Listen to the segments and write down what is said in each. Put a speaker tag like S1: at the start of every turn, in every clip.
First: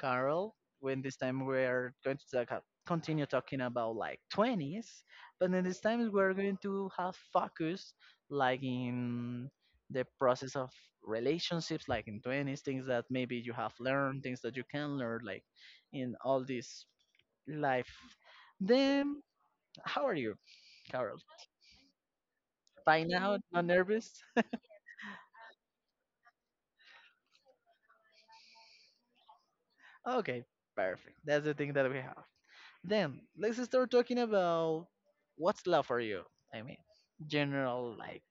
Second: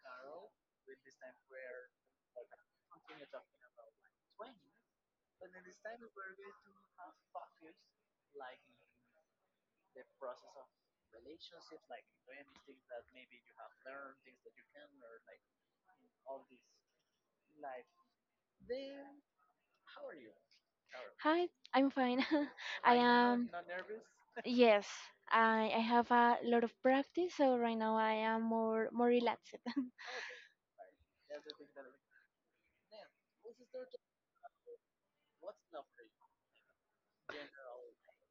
S1: Carol. When This time we are going to talk, continue talking about like 20s, but then this time we're going to have focus like in the process of relationships, like in 20s, things that maybe you have learned, things that you can learn, like in all this life. Then, how are you, Carol?
S2: Hi, I'm fine. I
S1: By now,
S2: am,
S1: not nervous?
S2: yes, I have a lot of practice, so right now I am more relaxed.
S1: Okay, perfect. That's the thing that we have. Then let's start talking about what's love for you. I mean, general like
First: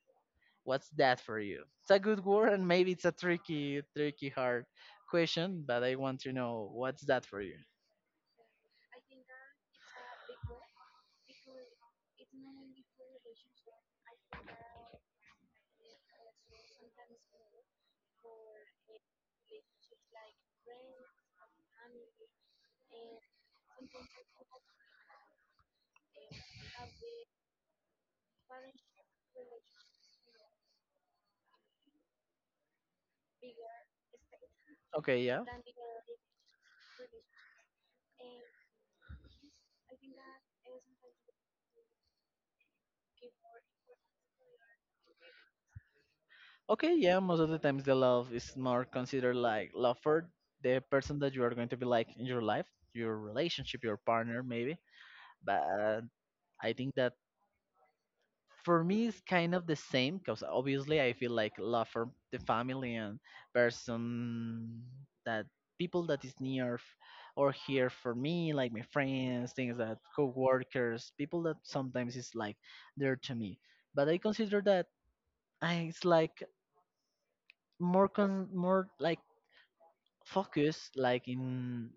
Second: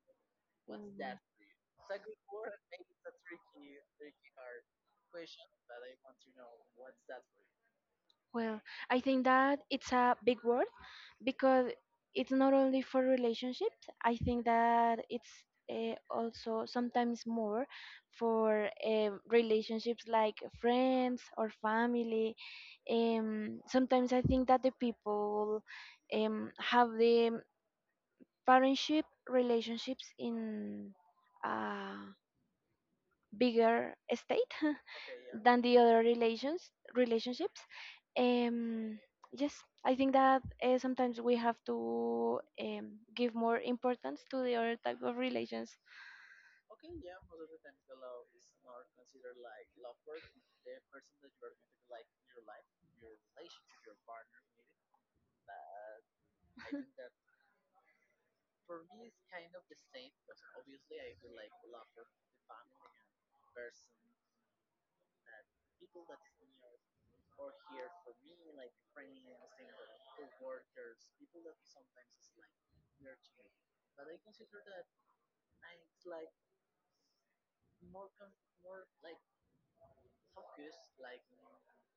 S1: what's that for you? It's a good word and maybe it's a tricky hard question, but I want to know what's that for you.
S2: Well, I think that it's a big word because it's not only for relationships. I think that it's also sometimes more for relationships like friends or family. Sometimes I think that the people have the partnership relationships in a bigger state
S1: Okay, yeah.
S2: than the other relationships um yes, I think that sometimes we have to give more importance to the other type of relations.
S1: Okay, yeah, most of the times the love is more considered like love for the person that you are going to be like in your life, your relationship, your partner maybe. But I think that for me it's kind of the same because obviously I feel like love for the family and person that people that is near or here for me like my friends things that co-workers people that sometimes is like there to me but I consider that it's like more like focus like in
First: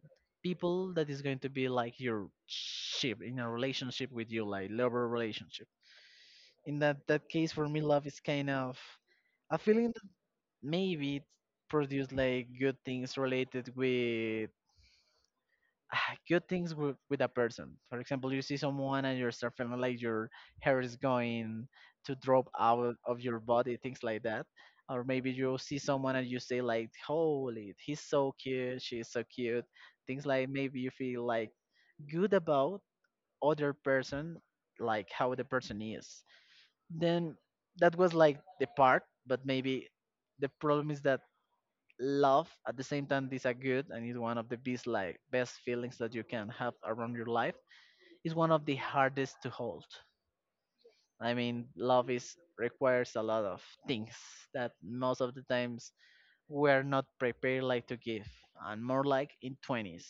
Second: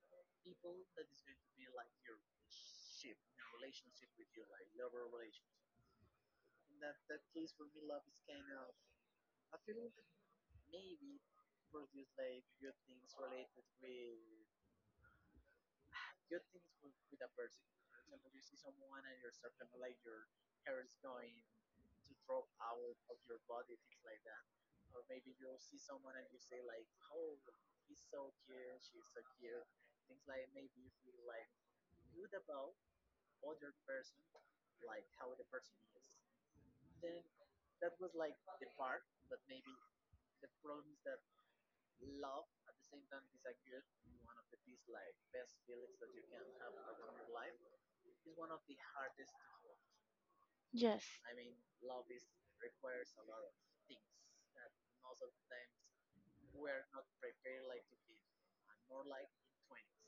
S1: people that is going to be like your ship in a relationship with you like lover relationship in that case for me love is kind of a feeling that maybe it produce like good things related with good things with a person. For example, you see someone and you start feeling like your hair is going to drop out of your body, things like that. Or maybe you see someone and you say like holy he's so cute she's so cute, things like maybe you feel like good about other person, like how the person is. Then that was like the part but maybe the problem is that love at the same time is a good and is one of the best like best feelings that you can have around your life, is one of the hardest to hold.
S2: Yes.
S1: I mean love is requires a lot of things that most of the times we're not prepared like to give, and more like in 20s.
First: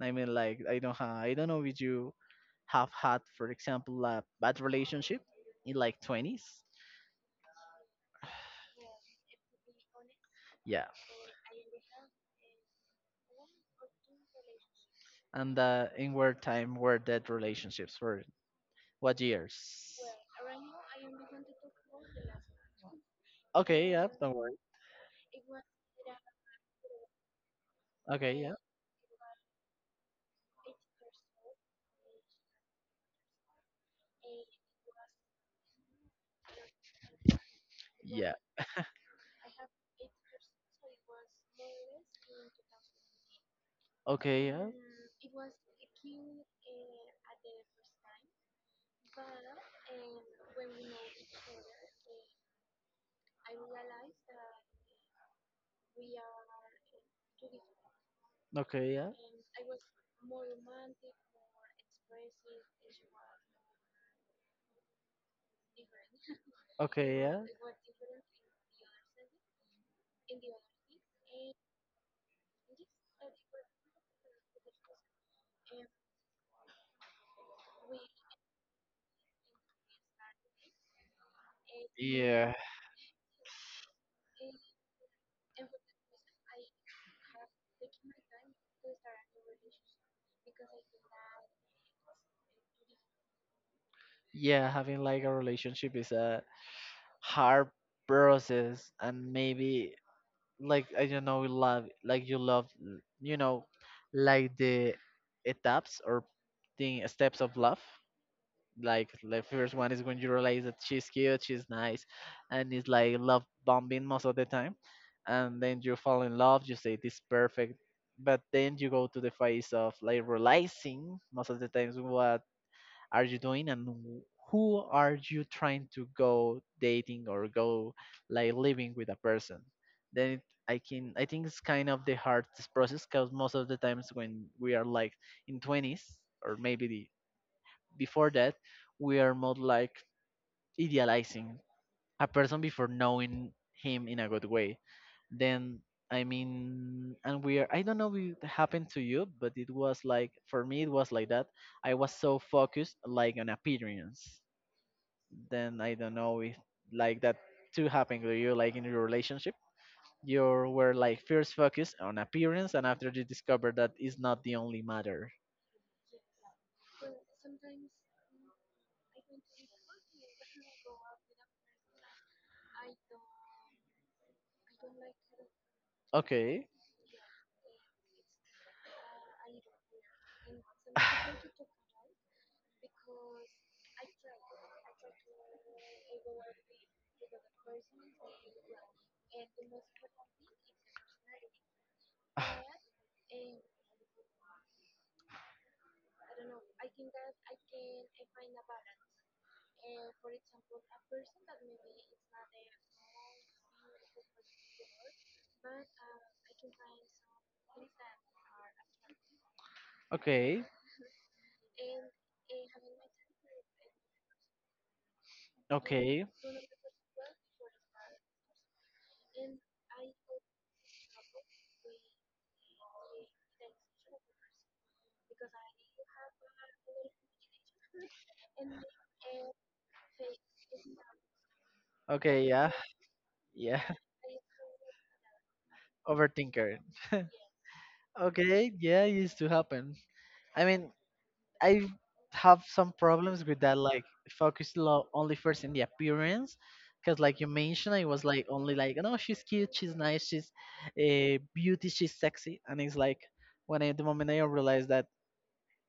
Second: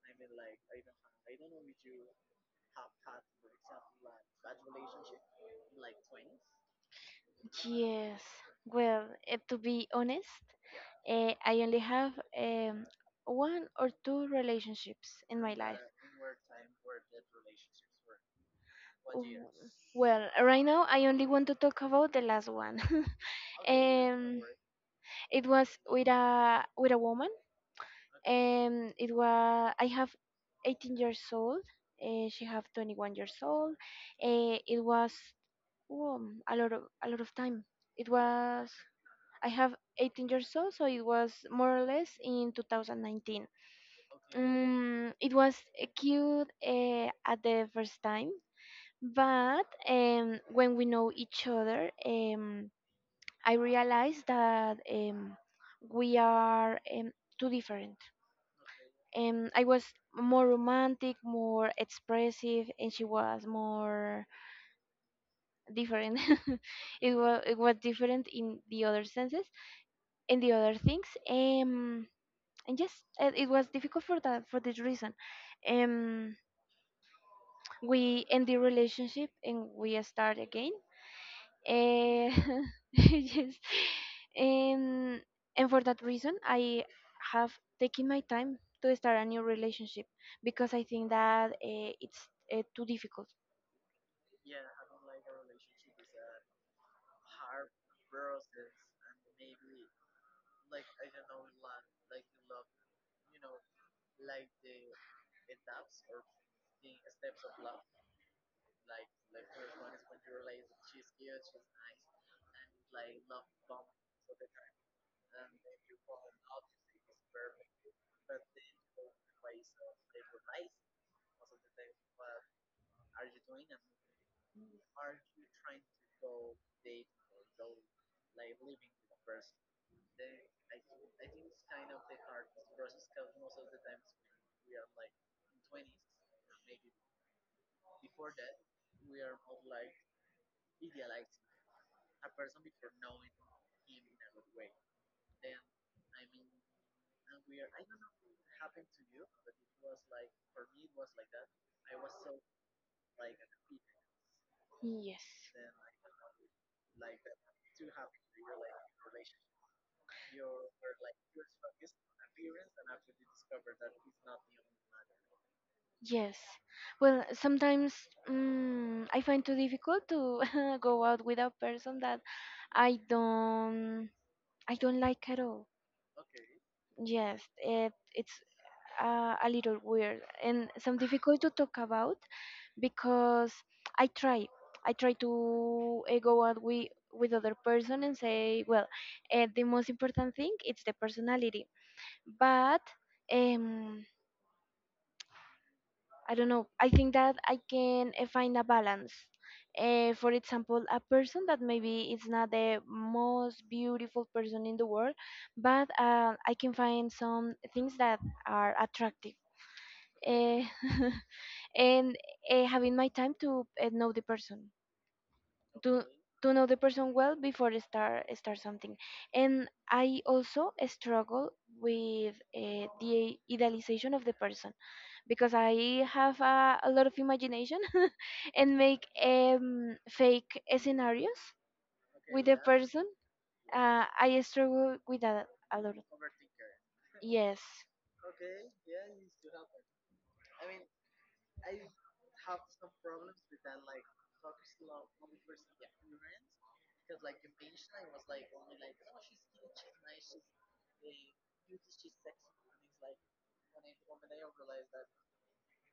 S1: I mean like I don't know if you have had for example a bad relationship in like 20s.
S2: Yes. Well, to be honest,
S1: Yeah.
S2: I only have um, one or two relationships in my
S1: And
S2: life.
S1: in what time were that relationships? For what
S2: W-
S1: years?
S2: Well, right now I only want to talk about the last one.
S1: Okay, yeah, don't
S2: um,
S1: worry.
S2: it was with a woman.
S1: Okay, yeah.
S2: It was I have 18 years old. She have 21 years old. It was a lot of time. It
S1: Yeah.
S2: was I have 18 years old, so it was more or less in 2019.
S1: Okay, yeah.
S2: It was cute at the first time. But when we know each other, I realized that we are too different.
S1: Okay, yeah.
S2: I was more romantic, more expressive, and she was more different. it
S1: Okay, yeah.
S2: was it was different in the other senses and the other things. And yes, it was difficult for that, for this reason. Um, we end the relationship and we start again. Eh,
S1: Yeah.
S2: yes. Um, and for that reason, I have taken my time to start a new relationship because I think that it's too difficult.
S1: Yeah, having like a relationship is a hard process and maybe like I don't know, love like you love, you know, like the etapas or the steps of love. Like the first one is when you realize that she's cute, she's nice, and it's like love bombing most of the time, and then you fall in love. You say this perfect, but then you go to the phase of like realizing most of the times what are you doing and who are you trying to go dating or go like living with a person. Then it, I think it's kind of the hardest process because most of the times when we are like in 20s or maybe before that we are more like idealizing a person before knowing him in a good way. Then, I mean, and we are, I don't know if it happened to you but it was like for me it was like that. I was so focused like on appearance.
S2: Yes.
S1: Then I don't know if like that too happened to you, like in your relationship you were like first focused on appearance and after you discovered that is not the only matter.
S2: Yes. Well, sometimes I find too difficult to go out with a person that I don't I don't like at all.
S1: Okay.
S2: Yes, it's a little weird and some difficult to talk about because I try. I try to go out with other person and say, well, the most important thing it's the personality. But um, I don't know. I think that I can find a balance. For example, a person that maybe is not the most beautiful person in the world, but I can find some things that are attractive. Uh,
S1: Okay.
S2: and having my time to know the person. To
S1: Okay.
S2: to know the person well before I start something. And I also struggle with the idealization of the person because I have a lot of imagination and make fake scenarios with
S1: Okay.
S2: the
S1: Yeah.
S2: person.
S1: Yeah.
S2: Uh, I struggle with that a lot.
S1: Overthinker.
S2: Yes.
S1: Okay, yeah, it used to happen. I mean, I have some problems with that, like focus only first in the appearance, because like you mentioned, I was like only like, no, she's cute, she's nice, she's beauty, she's sexy, and it's like the moment I realized that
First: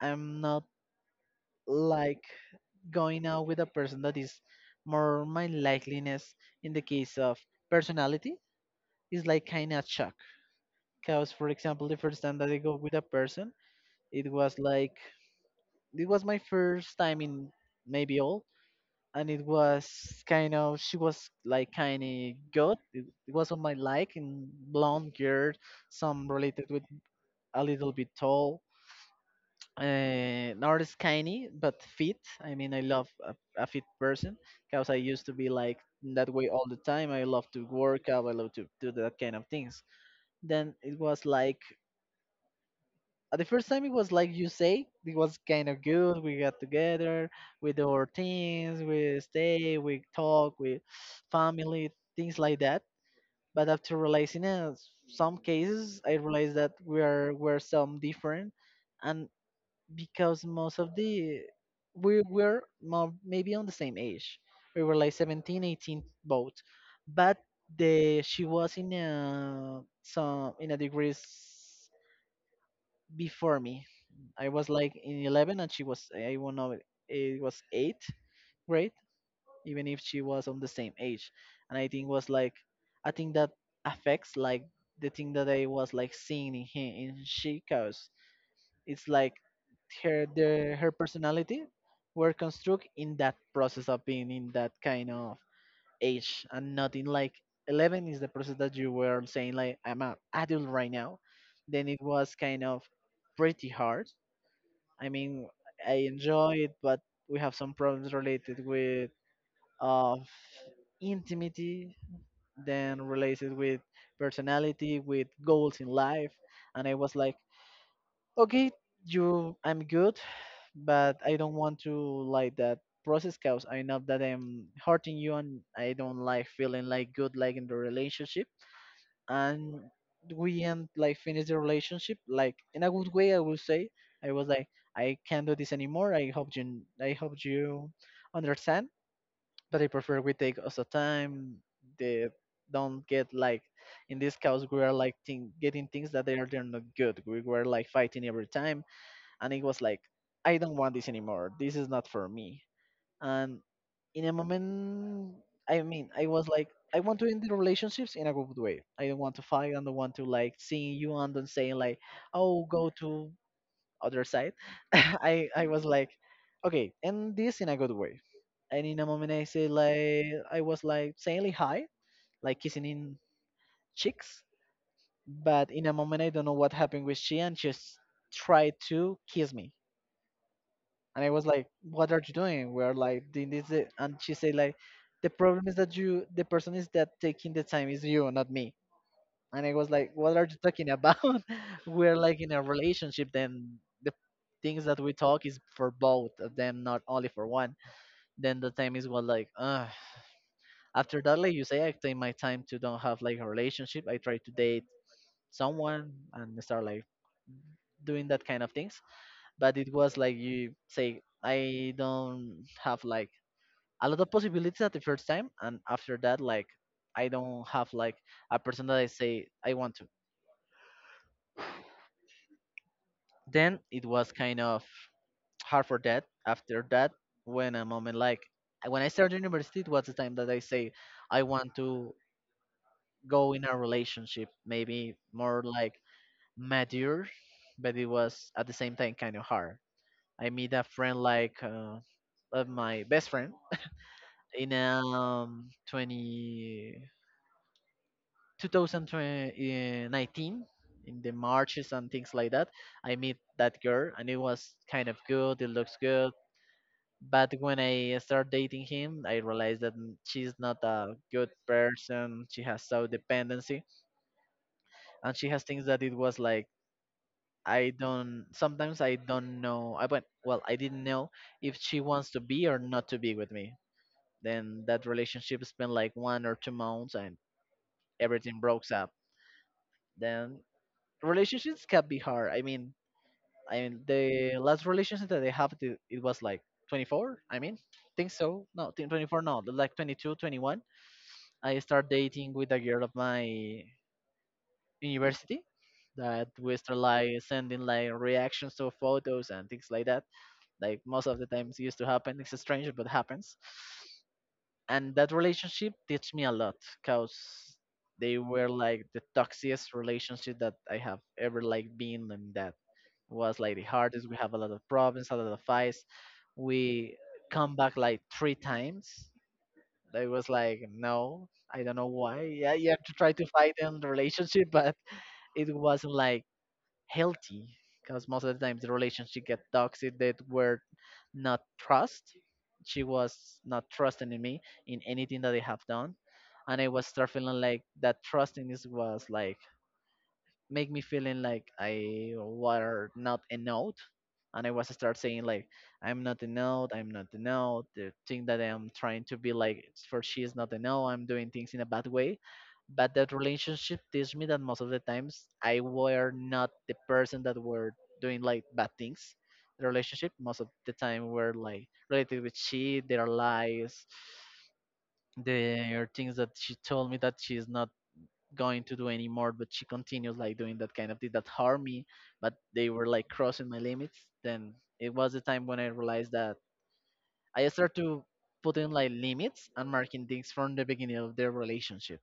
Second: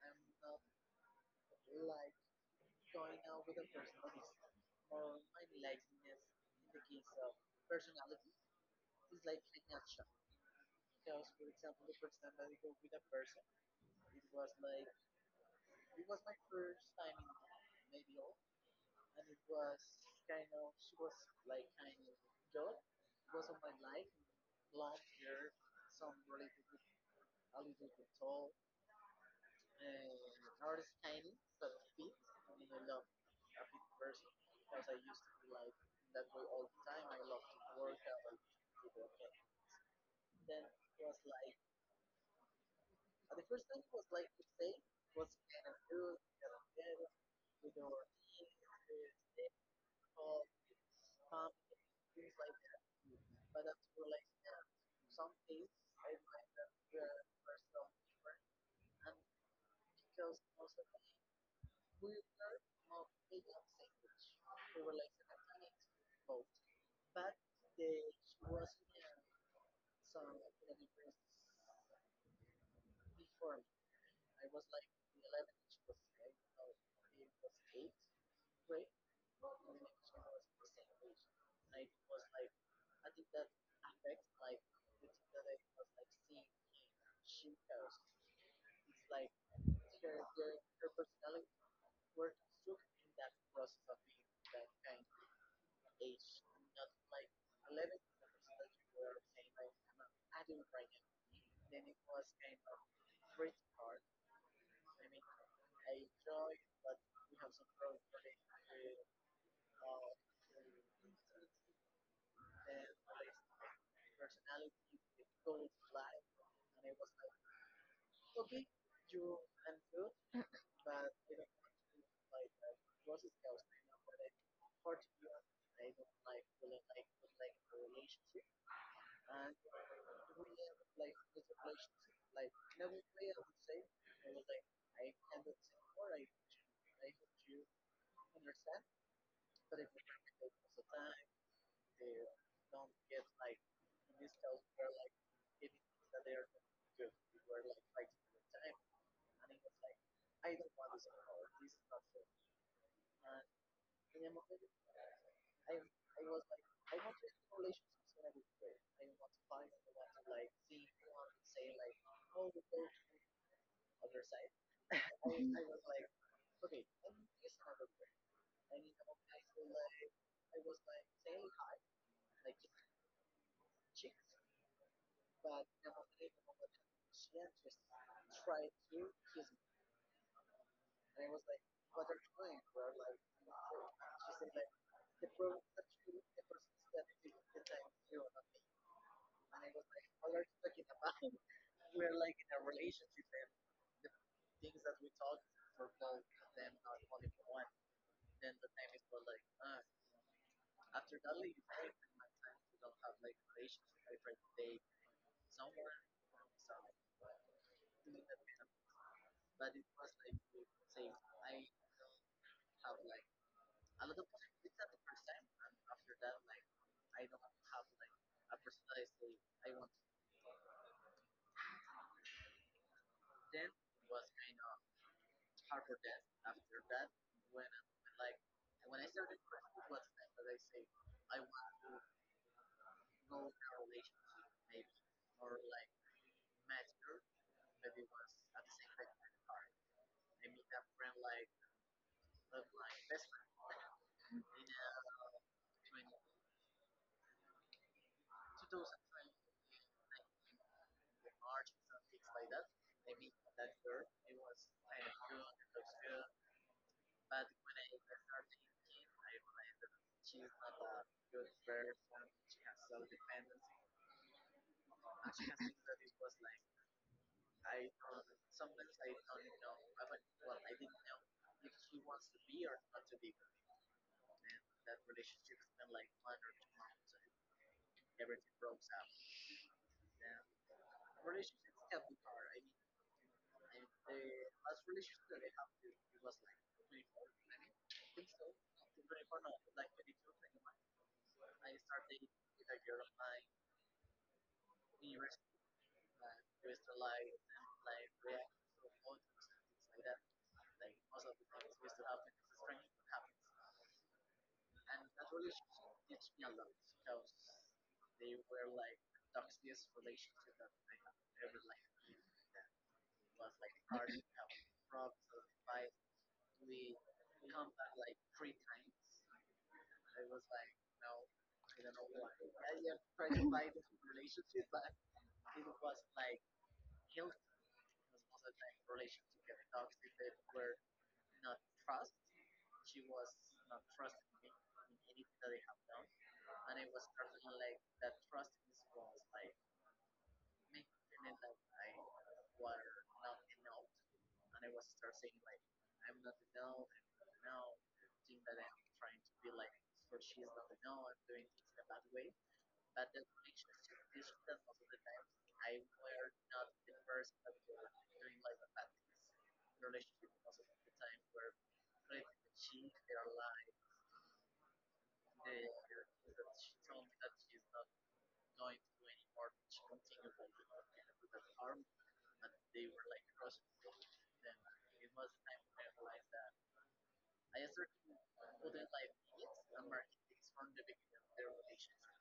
S1: I'm not like going out with a person that is more my likeliness in the case of personality is like kind of shock. Because for example, the first time that I go with a person, it was like it was my first time in maybe all, and it was kind of she was like kind of good it was on my like in blonde girl, some related with a little bit tall, not as skinny but fit. I mean I love a fit person because I used to be like that way all the time. I love to work out, I love to do that kind of things. Then it was like the first time it was like you say, it was kind of good. We got together with our things, we stay, we talk, we family, things like that. But after realizing some cases, I realized that we're some different, and because most of the we were more, maybe on the same age, we were like 17, 18, both, but the she was in a some in a degrees before me. I was like in 11 and she was, eh, I won't know, it was 8th grade, even if she was on the same age. And I think was like, I think that affects like the thing that I was like seeing in him, in she, cause it's like her personality were construct in that process of being in that kind of age and not in like 11 is the process that you were saying like I'm an adult right now. Then it was kind of pretty hard. I mean, I enjoy it, but we have some problems related with of intimacy, then related with personality, with goals in life, and I was like, okay, you, I'm good, but I don't want to like that process because I know that I'm hurting you, and I don't like feeling like good like in the relationship. And we end like finish the relationship like in a good way I will say. I was like, I can't do this anymore, I hope you understand, but I prefer we take also time, the don't get like in this cause we are like thing, getting things that they are they're not good. We were like fighting every time and it was like, I don't want this anymore, this is not for me. And in a moment, I mean, I was like, I want to end the relationships in a good way. I don't want to fight. I don't want to like seeing you and then saying like, oh, go to other side.
S2: Mhm.
S1: I was like, okay, end this in a good way. And in a moment, I say like, I was like saying like hi, like kissing in cheeks. But in a moment, I don't know what happened with she, and just tried to kiss me and I was like, "What are you doing? We're like doing this, and she said like, "The problem is that you, the person is that taking the time is you, not me." And I was like, "What are you talking about? We're like in a relationship, then the things that we talk is for both of them, not only for one." Then the time is what like, ugh. After that, like you say, I take my time to don't have like a relationship. I try to date someone and start like doing that kind of things, but it was like you say. I don't have like a lot of possibilities at the first time and after that like I don't have like a person that I say I want to. Then it was kind of hard for that. After that, when a moment like when I started university, it was the time that I say I want to go in a relationship maybe more like mature, but it was at the same time kind of hard. I meet a friend like of my best friend in 20 2019, in the marches and things like that. I met that girl and it was kind of good, it looks good, but when I start dating him I realized that she's not a good person, she has so dependency, and she has things that it was like I don't sometimes I don't know I went well I didn't know if she wants to be or not to be with me. Then that relationship spent like 1 or 2 months and everything broke up. Then relationships can be hard. I mean, the last relationship that I have to, it was like 24. I mean, think so? No, think 24. No, like 22, 21. I start dating with a girl of my university. That we start like sending like reactions to photos and things like that. Like most of the times used to happen. It's strange, but happens. And that relationship teach me a lot, cause they were like the toxiest relationship that I have ever like been in, that was like the hardest. We have a lot of problems, a lot of fights. We come back like three times. It was like, no, I don't know why. Yeah, you have to try to fight in the relationship, but it wasn't like healthy because most of the times the relationship get toxic that were not trust. She was not trusting in me in anything that I have done. And I was start feeling like that trusting is was like make me feeling like I were not a note. And I was start saying like, I'm not a note, I'm not a note. The thing that I'm trying to be like for she is not a note. I'm doing things in a bad way. But that relationship teach me that most of the times I were not the person that were doing like bad things. The relationship most of the time were like related with she, their lies, their things that she told me that she's not going to do anymore, but she continues like doing that kind of thing that harmed me, but they were like crossing my limits. Then it was the time when I realized that I started to put in like limits and marking things from the beginning of their relationship.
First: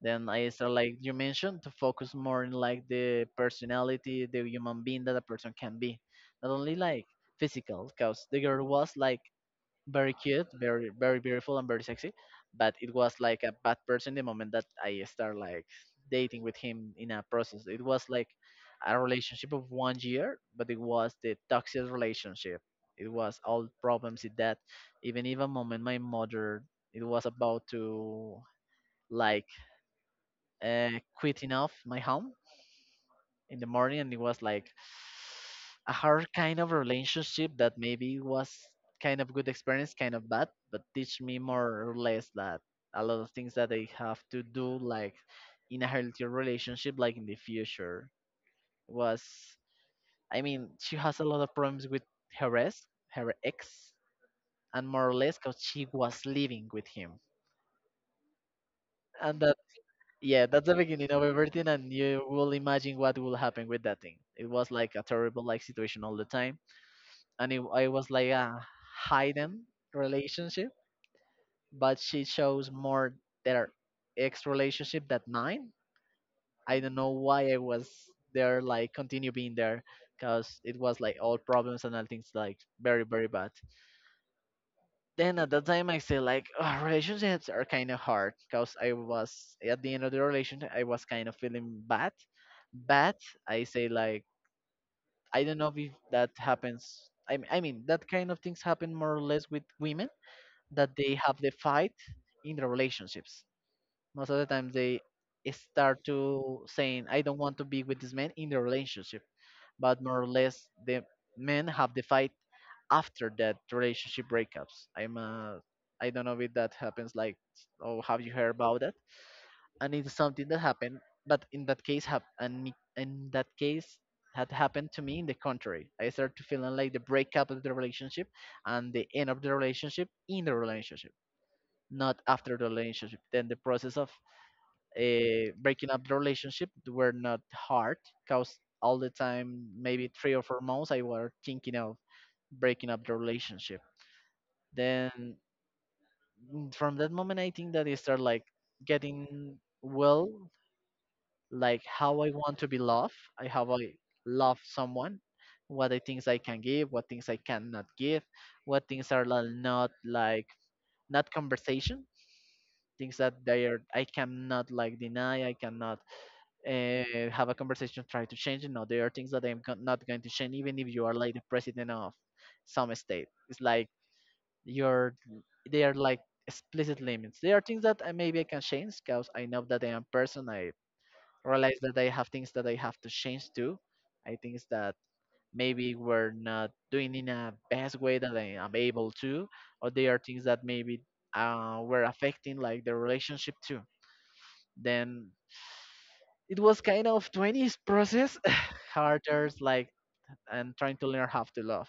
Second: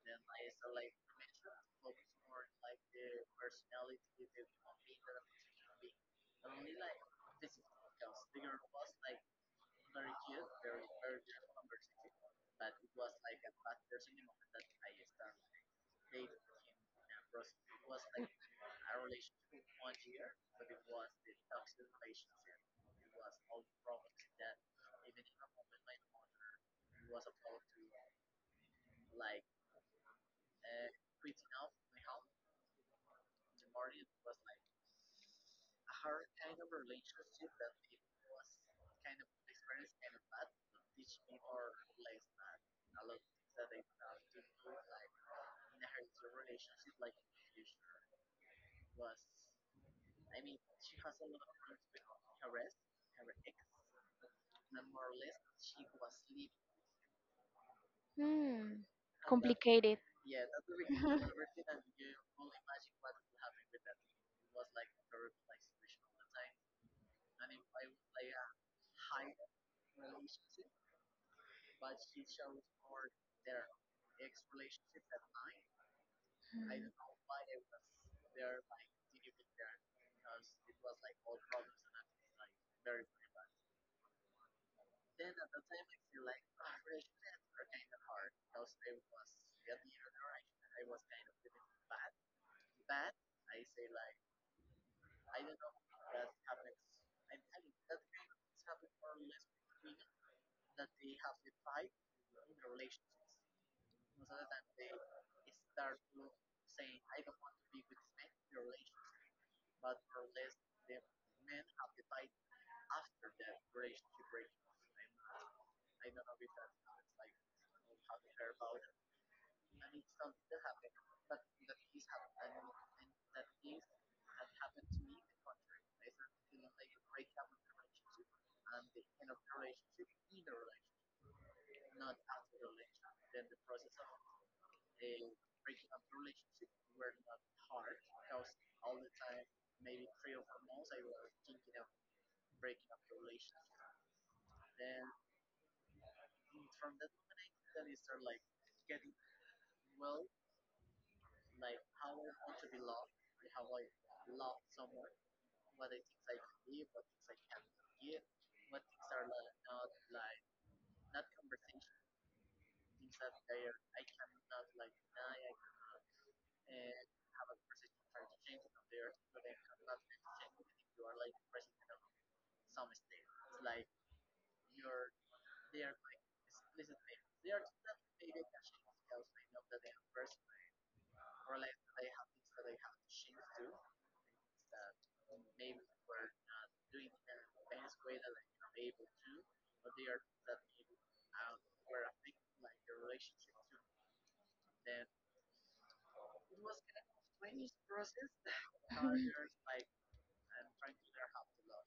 S1: Then I start, like you mentioned, to focus more in like the personality, the human being that a person can be, not only like physical, because the girl was like very cute, very very beautiful and very sexy. But it was like a bad person the moment that I start like dating with him in a process. It was like a relationship of one year, but it was the toxic relationship. It was all problems with that. Even moment my mother it was about to like uh, quitting off my home in the morning, and it was like a hard kind of relationship that maybe was kind of good experience, kind of bad, but teach me more or less that a lot of things that I have to do like in a healthy relationship like in the future was, I mean she has a lot of problems with her ex her ex, and more or less because she was living with him
S2: Hmm.
S1: and that,
S2: Complicated.
S1: yeah, that's the beginning of everything and you will imagine what will happen with that thing. It was like a terrible like situation all the time, and it was like a hidden relationship, but she shows more their ex relationship that mine. I don't know why I was there,
S2: Hmm.
S1: like continue being there, because it was like all problems and all things like very very bad. Then at that time I say like, "Ah, relationships are kind of hard," because I was at the end of the relationship, I was kind of feeling bad. But I say like, I don't know if that happens. I mean that kind of things happen more or less with women, that they have the fight in their relationships. Most of the time, they start to saying, "I don't want to be with this man" in the relationship, but more or less, the men have the fight after that relationship breakups. I don't know if that happens. Like, oh, have you heard about that? And it's something that happened, but in that case, in that case, had happened to me in the contrary. I started to feeling like the breakup of the relationship and the end of the relationship in the relationship, not after the relationship. Then the process of breaking up the relationship were not hard because all the time, maybe 3 or 4 months, I was thinking of breaking up the relationship. Then from that moment, I think that I start like getting, well, like how I want to be loved. I how I love someone, what I things I can give, what things I cannot give, what things are like, not like, not conversation things that they are, I cannot like deny. I cannot have a conversation, try to change it. No, there are things that not going to change even if you are like the president of some state. It's like, you're they are like explicit limits. There are things that I, maybe I can change because I know that I am person. I realize that I have things that I have to change too. I think that maybe we're not doing in a best way that I am able to, or there are things that maybe were affecting like the relationship too. Then it was kind of 20s process harder like, and trying to learn how to love.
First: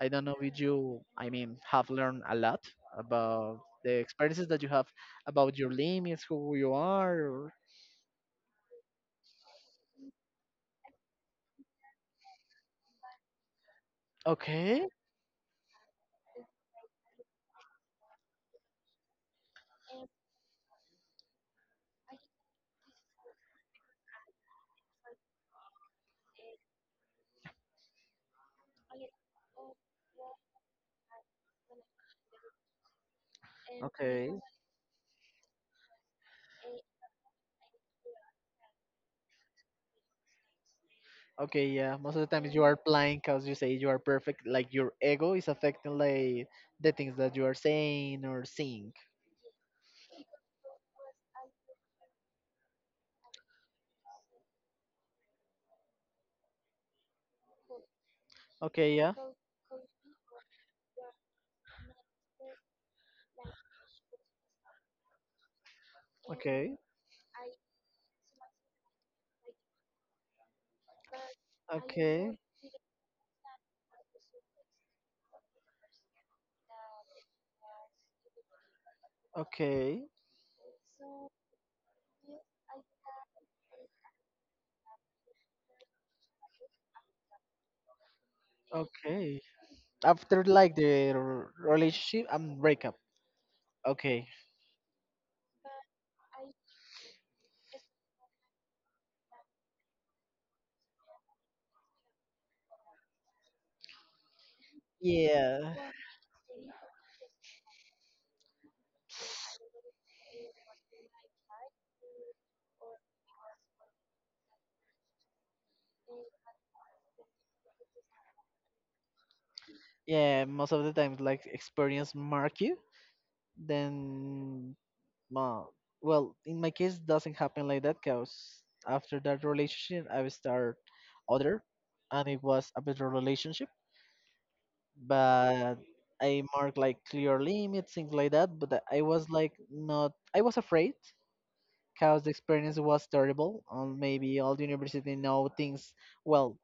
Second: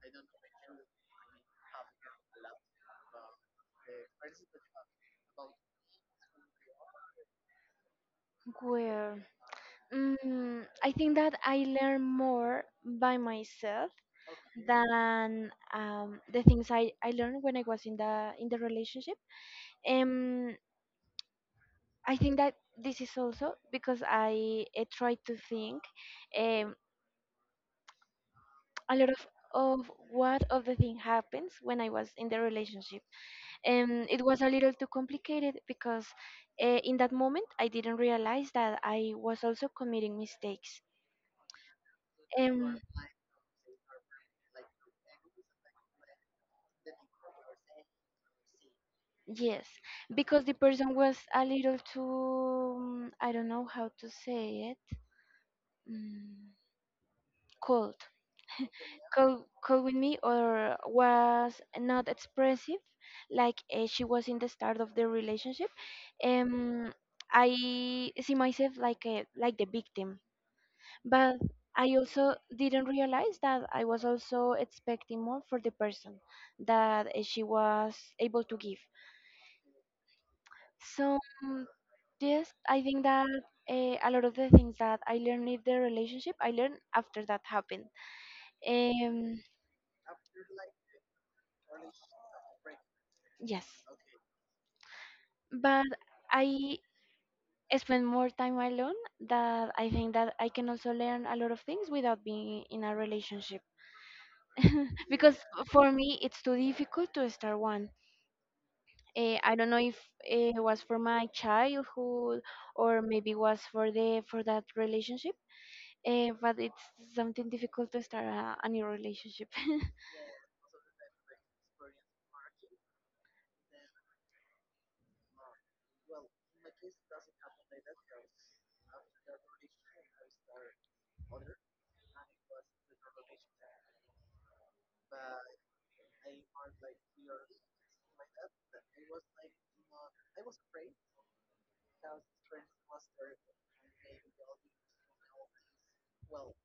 S1: I don't know if you, I mean, have learned a lot about the experiences that you have, about your limits, who you are, or...
S2: Where? Mm, I think that I learn more by myself
S1: Okay.
S2: than the things I learned when I was in the relationship. Um, I think that this is also because I try to think um, a lot of what of the thing happens when I was in the relationship. It
S1: Okay.
S2: was a little too complicated because in that moment I didn't realize that I was also committing mistakes.
S1: Okay, yeah, most of the times you are
S2: Um,
S1: blind because you say you are perfect, like your ego is affecting like the things that you are saying or seeing.
S2: Yes, because the person was a little too, I don't know how to say it, mm, cold.
S1: Okay. Yeah.
S2: Cold, cold with me, or was not expressive, like she was in the start of the relationship.
S1: Okay.
S2: Um, I see myself like like the victim, but I
S1: Okay.
S2: also didn't realize that I was also expecting more for the person that she was able to give.
S1: Okay.
S2: So yes, I think that a lot of the things that I learned in the relationship, I learned after that happened. Um,
S1: Okay. After like the relationship and breakup.
S2: yes,
S1: Okay.
S2: but I spend more time alone. That I think that I can also learn a lot of things without being in a relationship. Because
S1: Yeah.
S2: for me, it's too difficult to start one. I don't know if it was for my childhood or maybe was for the for that relationship. But it's something difficult to start a new relationship.
S1: Yeah. Most of the times, like experience mark you. Then, uh, well, in my case, doesn't happen like that. Cause after that relationship, I will start other, and it was a better relationship. But I marked like clear limits, things like that. But I was like not. I was afraid because the experience was terrible. Maybe all the university know things, well,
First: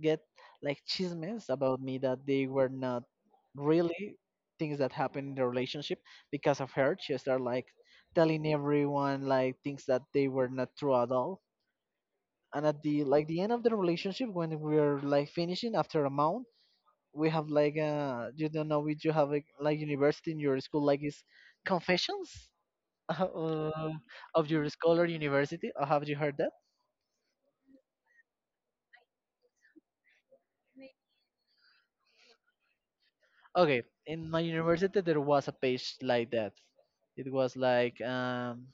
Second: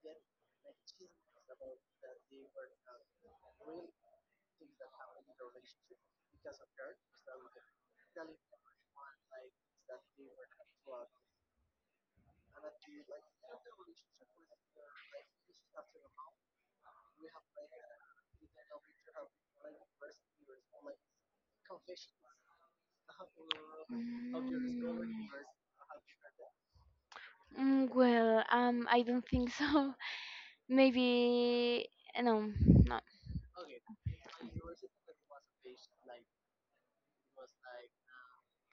S1: get like chismes about me that they were not really things that happened in the relationship because of her. She started like telling everyone like things that they were not true at all. And at the like the end of the relationship, when we are like finishing after a month, we have like you don't know if you have like, university in your school like is confessions uh,
S2: Mm,
S1: of your scholar university. Have you heard that?
S2: well, I don't think so. Maybe no, no.
S1: Okay, in my university there was a page like that. It was like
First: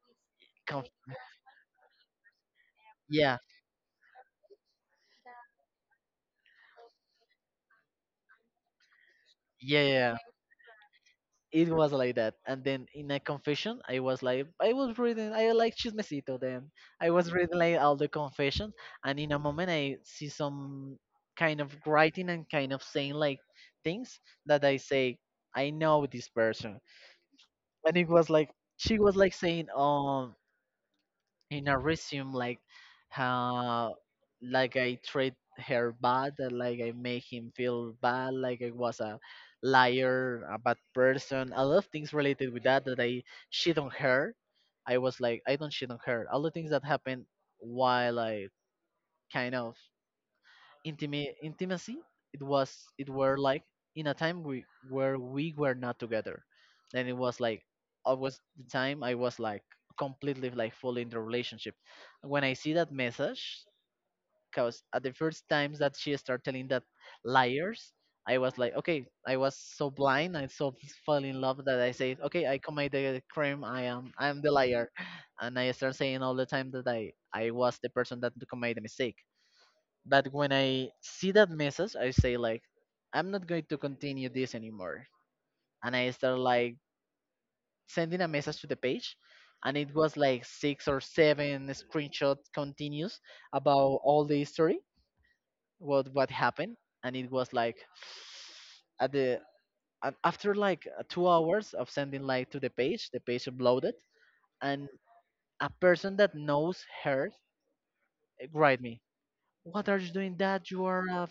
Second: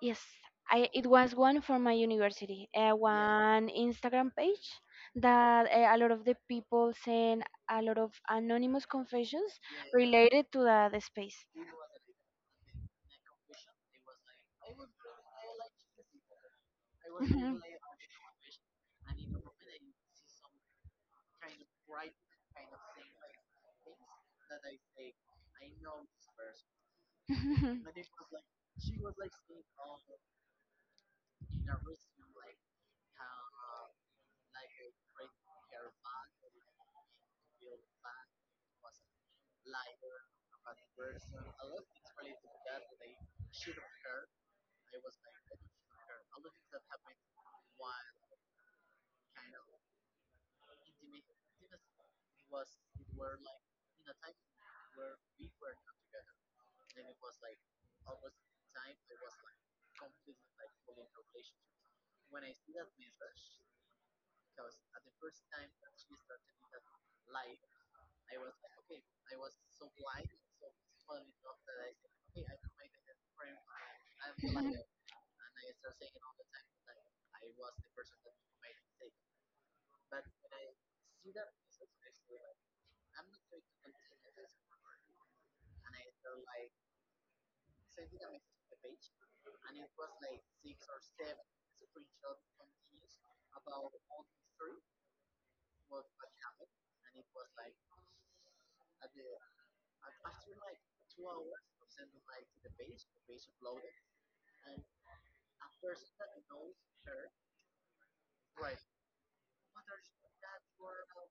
S2: Yes, I
S1: conf-
S2: it was one for my university,
S1: yeah,
S2: one Instagram page that a lot of the people send a lot of anonymous confessions
S1: yeah, yeah, yeah.
S2: related to the space.
S1: It was like that. And then in a confession, I was like, I was reading, I like chismecito. Then I was reading like all the confessions, and in a moment I see some kind of writing and kind of saying like things that I say, I know this person,
S2: Mhm.
S1: and it was like she was like saying, in a resume like how like I treat her bad, like I make him feel bad, like I was a liar, a bad person, a lot of things related with that I shit on her. I was like, I don't shit on her. All the things that happened while I kind of intimate intimacy, it was, it were like in a time we where we were not together, and it was like always the time I was like completely, like fully in the relationship when I see that message. Because at the first times that she started telling that liars, I was like okay, I was so blind, I so fell in love that I said okay, I commit the crime, I am the
S2: Mhm.
S1: liar, and I start saying all the time that I was the person that commit the mistake. But when I see that message, I say like, I'm not going to continue this anymore. And I start like sending a message to the page, and it was like six or seven screenshot continues about all the history, what happened, and it was like at the, and after like 2 hours of sending like to the page uploaded, and a person that knows her write me, "What are you doing? That you are a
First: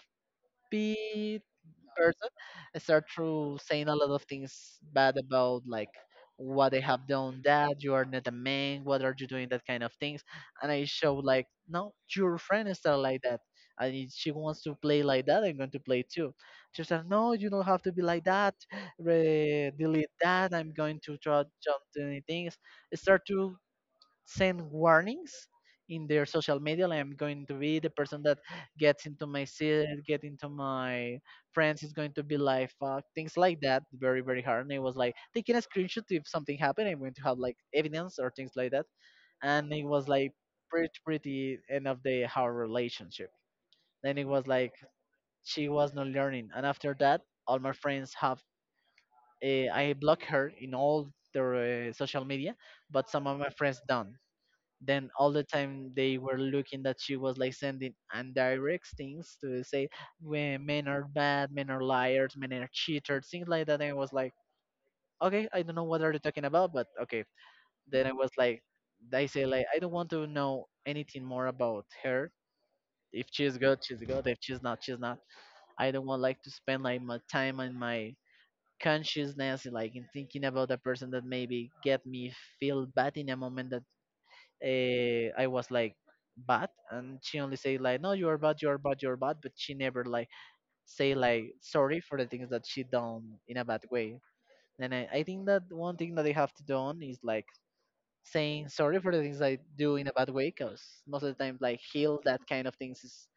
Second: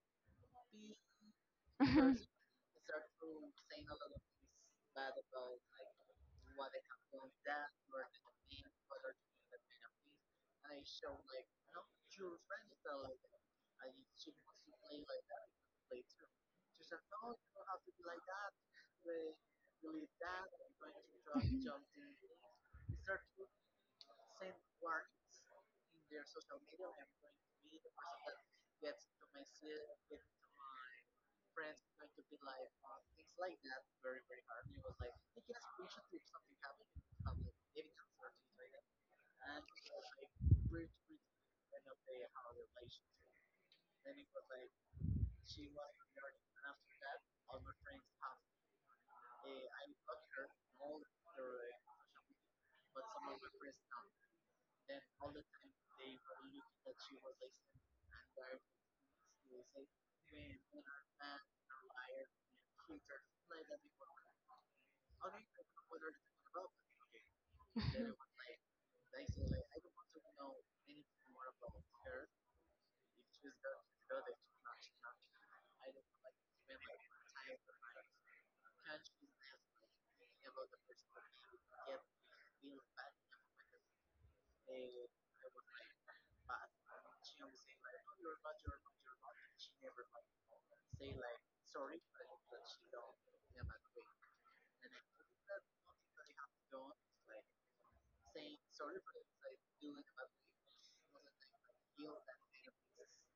S1: person. I start to saying a lot of things bad about like what they have done, that you are not a man, what are you doing, that kind of things. And I show like, "No, your friend is not like that, and if she wants to play like that, I'm going to play too." She said, "No, you don't have to be like that. Delete that. I'm going to try jump to any things." I start to send warnings in their social media like, "I'm going to be the person that gets into my seat, get into my friends, is going to be like fuck things like that," very very hard. And it was like taking a screenshot, if something happened I'm going to have like evidence or things like that. And it was like pretty end of the our relationship. Then it was like she was not learning, and after that all my friends have, I block her in all their social media, but some of my friends don't. Then all the time they were looking that she was like sending indirect things to say, when men are bad, men are liars, men are cheaters, things like that. And I was like, okay, I don't know what are they talking about, but okay. Then I was like, I say like I don't want to know anything more about her. If she's good, she's good; if she's not, she's not. I don't want like to spend like my time and my consciousness like in thinking about a person that maybe get me feel bad in a moment. I was like bad, and she only say like, "No, you are bad, you are bad, you are bad," but she never like say like sorry for the things that she done in a bad way. And I think that one thing that they have to do on is like saying sorry for the things I do in a bad way, because most of the time like heal that kind of things is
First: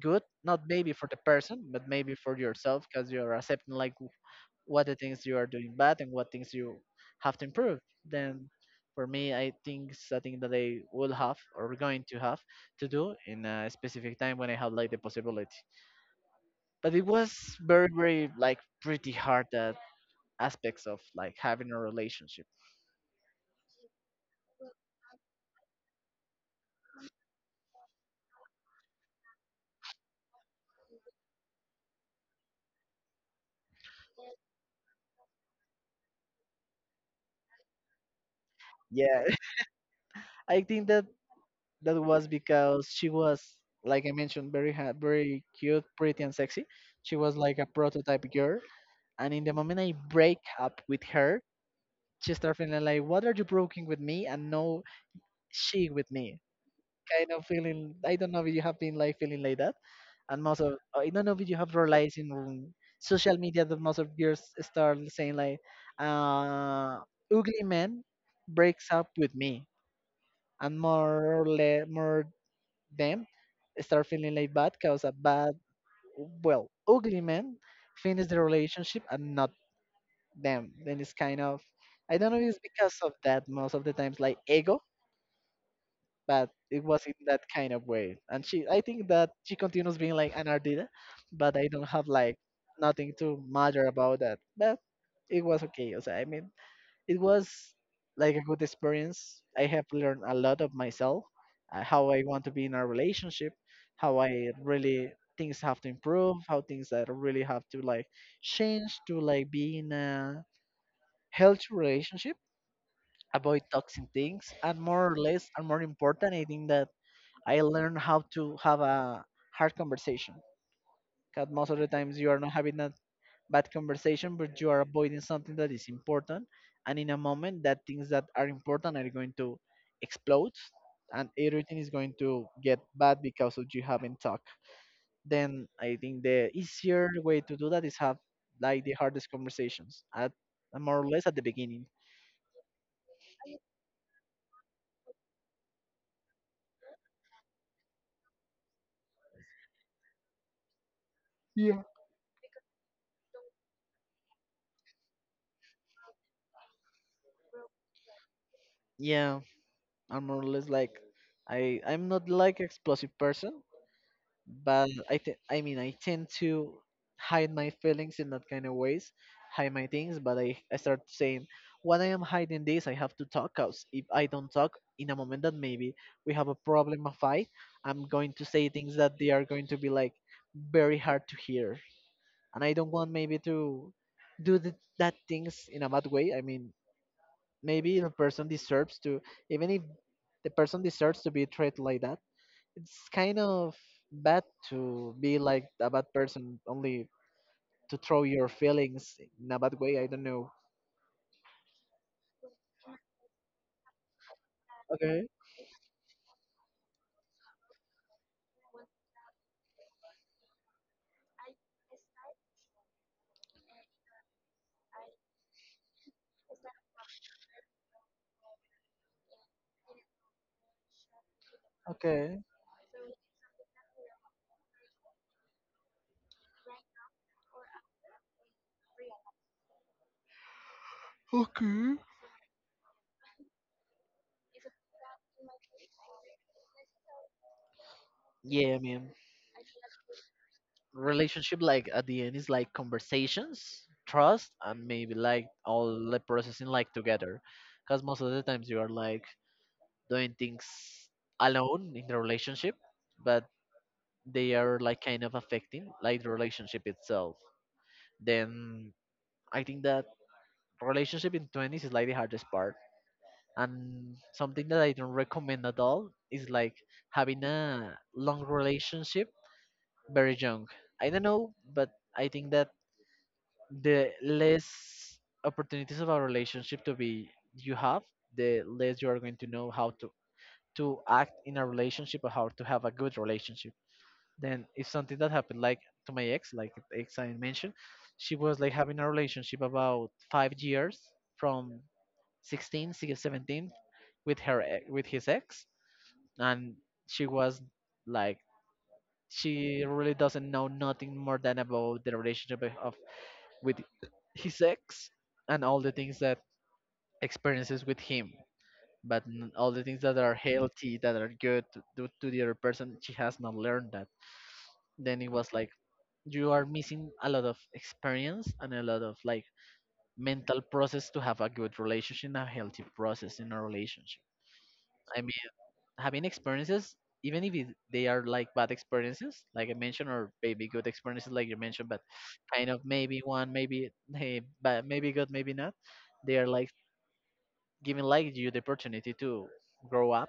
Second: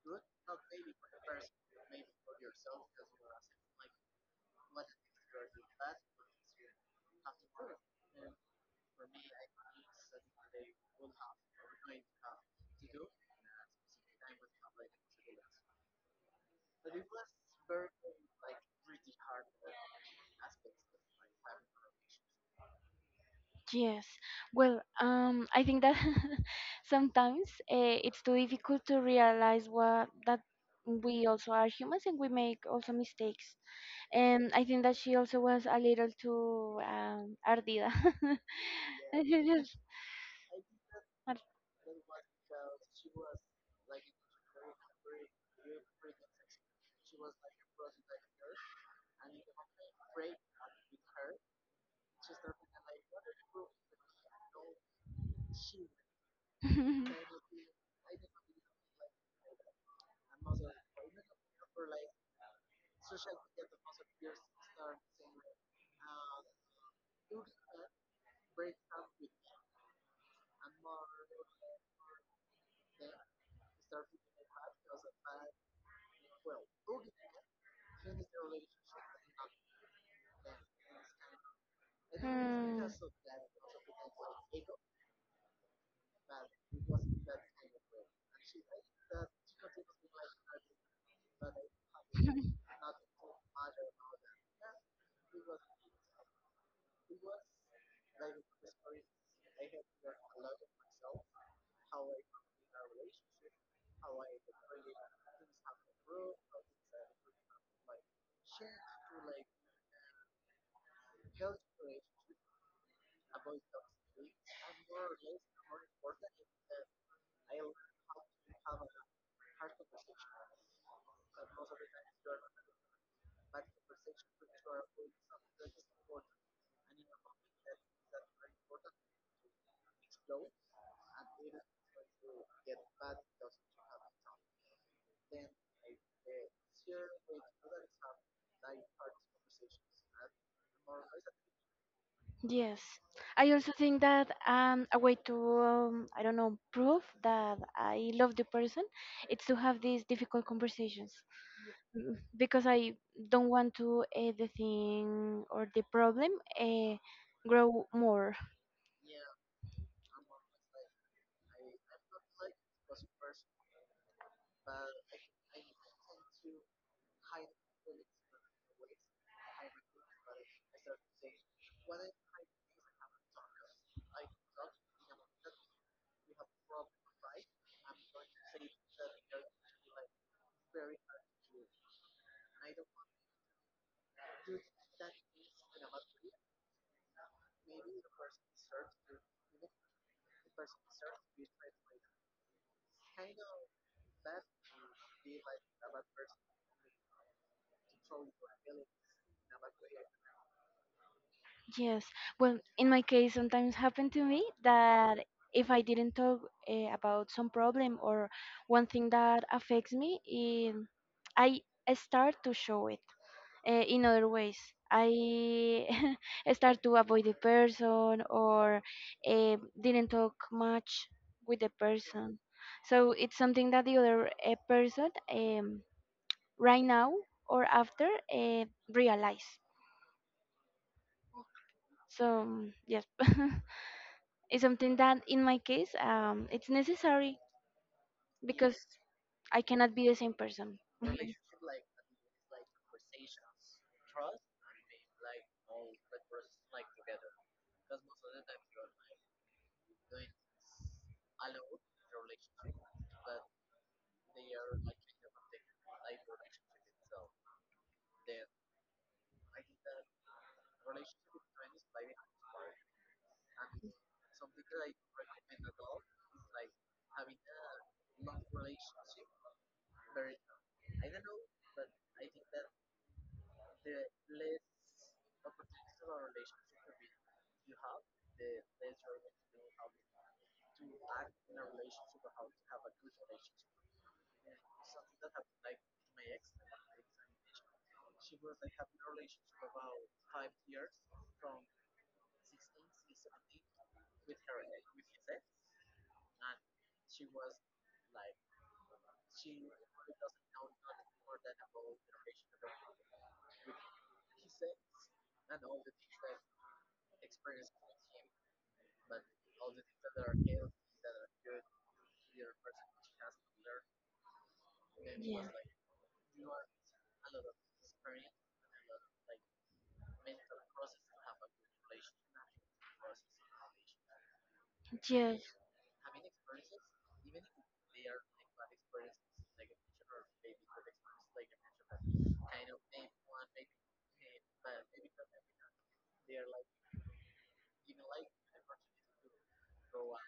S1: good, not maybe for the person, but maybe for yourself, because you are accepting like what the things you are doing bad and what things you have to improve. Then for me, I think something that I will have or going to have to do in a specific time when I have like the possibility. But it was very, very like pretty hard that aspects of like having a relationship.
S2: Yes. Well, I think that sometimes it's too difficult to realize what that we also are humans and we make also mistakes. And I think that she also was a little too ardida.
S1: Yeah,
S2: Yes,
S1: I think that
S2: ar-
S1: that was because she was, like I mentioned, very cute, pretty and sexy. She was like a prototype girl, and in the moment I break up with her, she started feeling like, what are you broken with me and no she with me? Kind of feeling, I don't know if you have been like feeling like that. And most of, I don't know if you have realized in social media that most of girls start saying like, uh, ugly man breaks up with me. And more or less, more them start feeling like bad because a bad, well, ugly man finish the relationship and not them. Then it's kind of, I don't know, if it's
S2: Mm.
S1: because of that most of the times, like ego, but it was in that kind of way. And she, I think that she continues being like an Ardida, but I don't have like nothing to matter about that. But it was okay. So I mean, it was like a good experience. I have learned a lot of myself, how I want to be in a relationship, how I really things have to improve, how things that really have to like change to like be in a healthy relationship, avoid toxic things, and more or less, and more important, I think that I learned how to have a hard conversation. Because most of the times you are not having a bad conversation, but you are avoiding something that is important. And in a moment, that things that are important are going to explode, and everything is going to get bad because of you haven't talked. Then I think the easier way to do that is have like the hardest conversations at more or less at the beginning.
S2: Yes, I also think that a way to I don't know, prove that I love the person, it's to have these difficult conversations. Mm, because I don't want to the thing or the problem uh, grow more.
S1: Yeah, I'm more or less like I'm not like explosive person, but I mean I tend to hide my feelings in that kind of ways, hide my things. But I start saying when I am hiding this, I have to talk. Cause if I don't talk in a moment that maybe we have a problem, a fight, I'm going to say things that they are going to be like very hard to hear, and I don't want maybe to that things in a bad way. I mean maybe the person deserves to, even if the person deserves to be treated like that, it's kind of bad to be like a bad person only to throw your feelings in a bad way. I don't know.
S2: Yes, well, in my case, sometimes happened to me that
S1: Okay.
S2: if I didn't talk about some problem or one thing that affects me, um I I start to show it in other ways. I start to avoid the person or didn't talk much with the person.
S1: Okay.
S2: So it's something that the other person right now or after uh, realize. So yes, it's something that in my case it's necessary
S1: Yeah, I
S2: because
S1: mean,
S2: I cannot be the same person.
S1: relationship like at the end is like conversations, trust, and maybe like all the processing like together, because most of the times you are like doing things alone in the relationship, but they are like kind of affecting like the relationship itself. Then I think that relationship in 20s is like the hardest part, and something that I don't recommend at all is like having a long relationship very young. I don't know, but I think that the less opportunities of a relationship to be you have, the less you are going to know how to act in a relationship or how to have a good relationship. Then if something that happened like to my ex, like ex I mentioned, she was like having a relationship about 5 years from 16, 17 with her with his ex, and she was like, she really doesn't know nothing more than about the relationship of with his ex and all the things that experiences with him. But all the things that are healthy, that are good to, to the other person, she has not learned that. Then it
S2: Yeah.
S1: was like you are missing a lot of experience and a lot of like mental process to have a good relationship, a healthy process in a relationship. I
S2: Yes.
S1: having experiences, even if it, they are like bad experiences like I mentioned or maybe good experiences like you mentioned, but kind of maybe one maybe hey but maybe good maybe not, they are like giving like you the opportunity to grow up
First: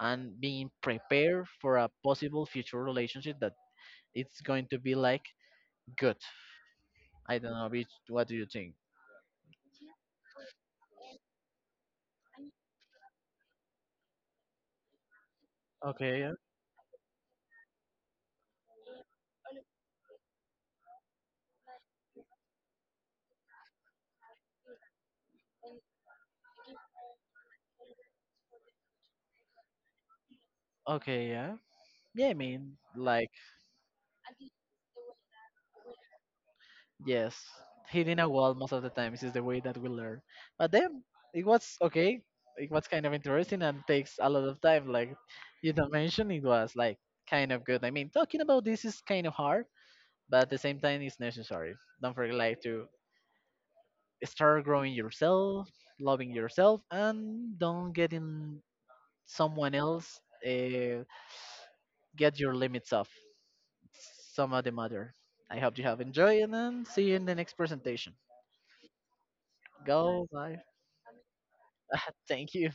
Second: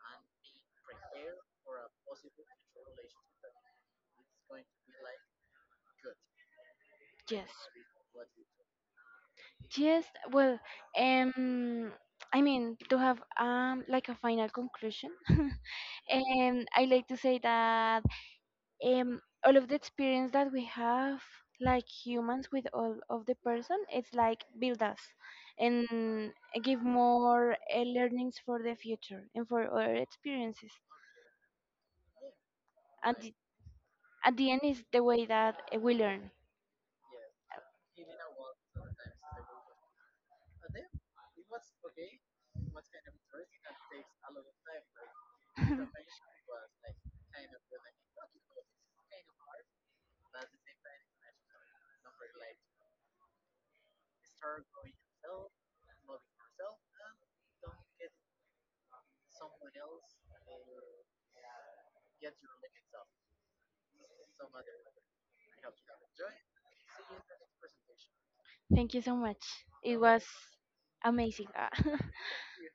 S1: and being prepared for a possible future relationship that it's going to be like good. I
S2: Yes.
S1: don't know which, what do you think?
S2: Yes. Well, um, I mean to have like a final conclusion.
S1: Okay, yeah.
S2: I like to say that um all of the experience that we have like humans with all of the person, it's like build us and give more learnings for the future and for other experiences.
S1: Okay, yeah. Yeah, I mean
S2: And
S1: like,
S2: at the end is the way that we learn.
S1: yes, hitting a wall most of the times is the way that we learn. But then it was okay. It was kind of interesting and takes a lot of time. Like you don't mention, it was like kind of good. I mean, talking about this is kind of hard, but at the same time, it's necessary. Don't forget like to start growing yourself, loving yourself, and don't get in someone else. Get your limits off. Some of the matter. I hope you have enjoyed and see you in the next presentation.
S2: Thank you so much. It was
S1: Go bye.
S2: amazing. Ah.
S1: Thank you.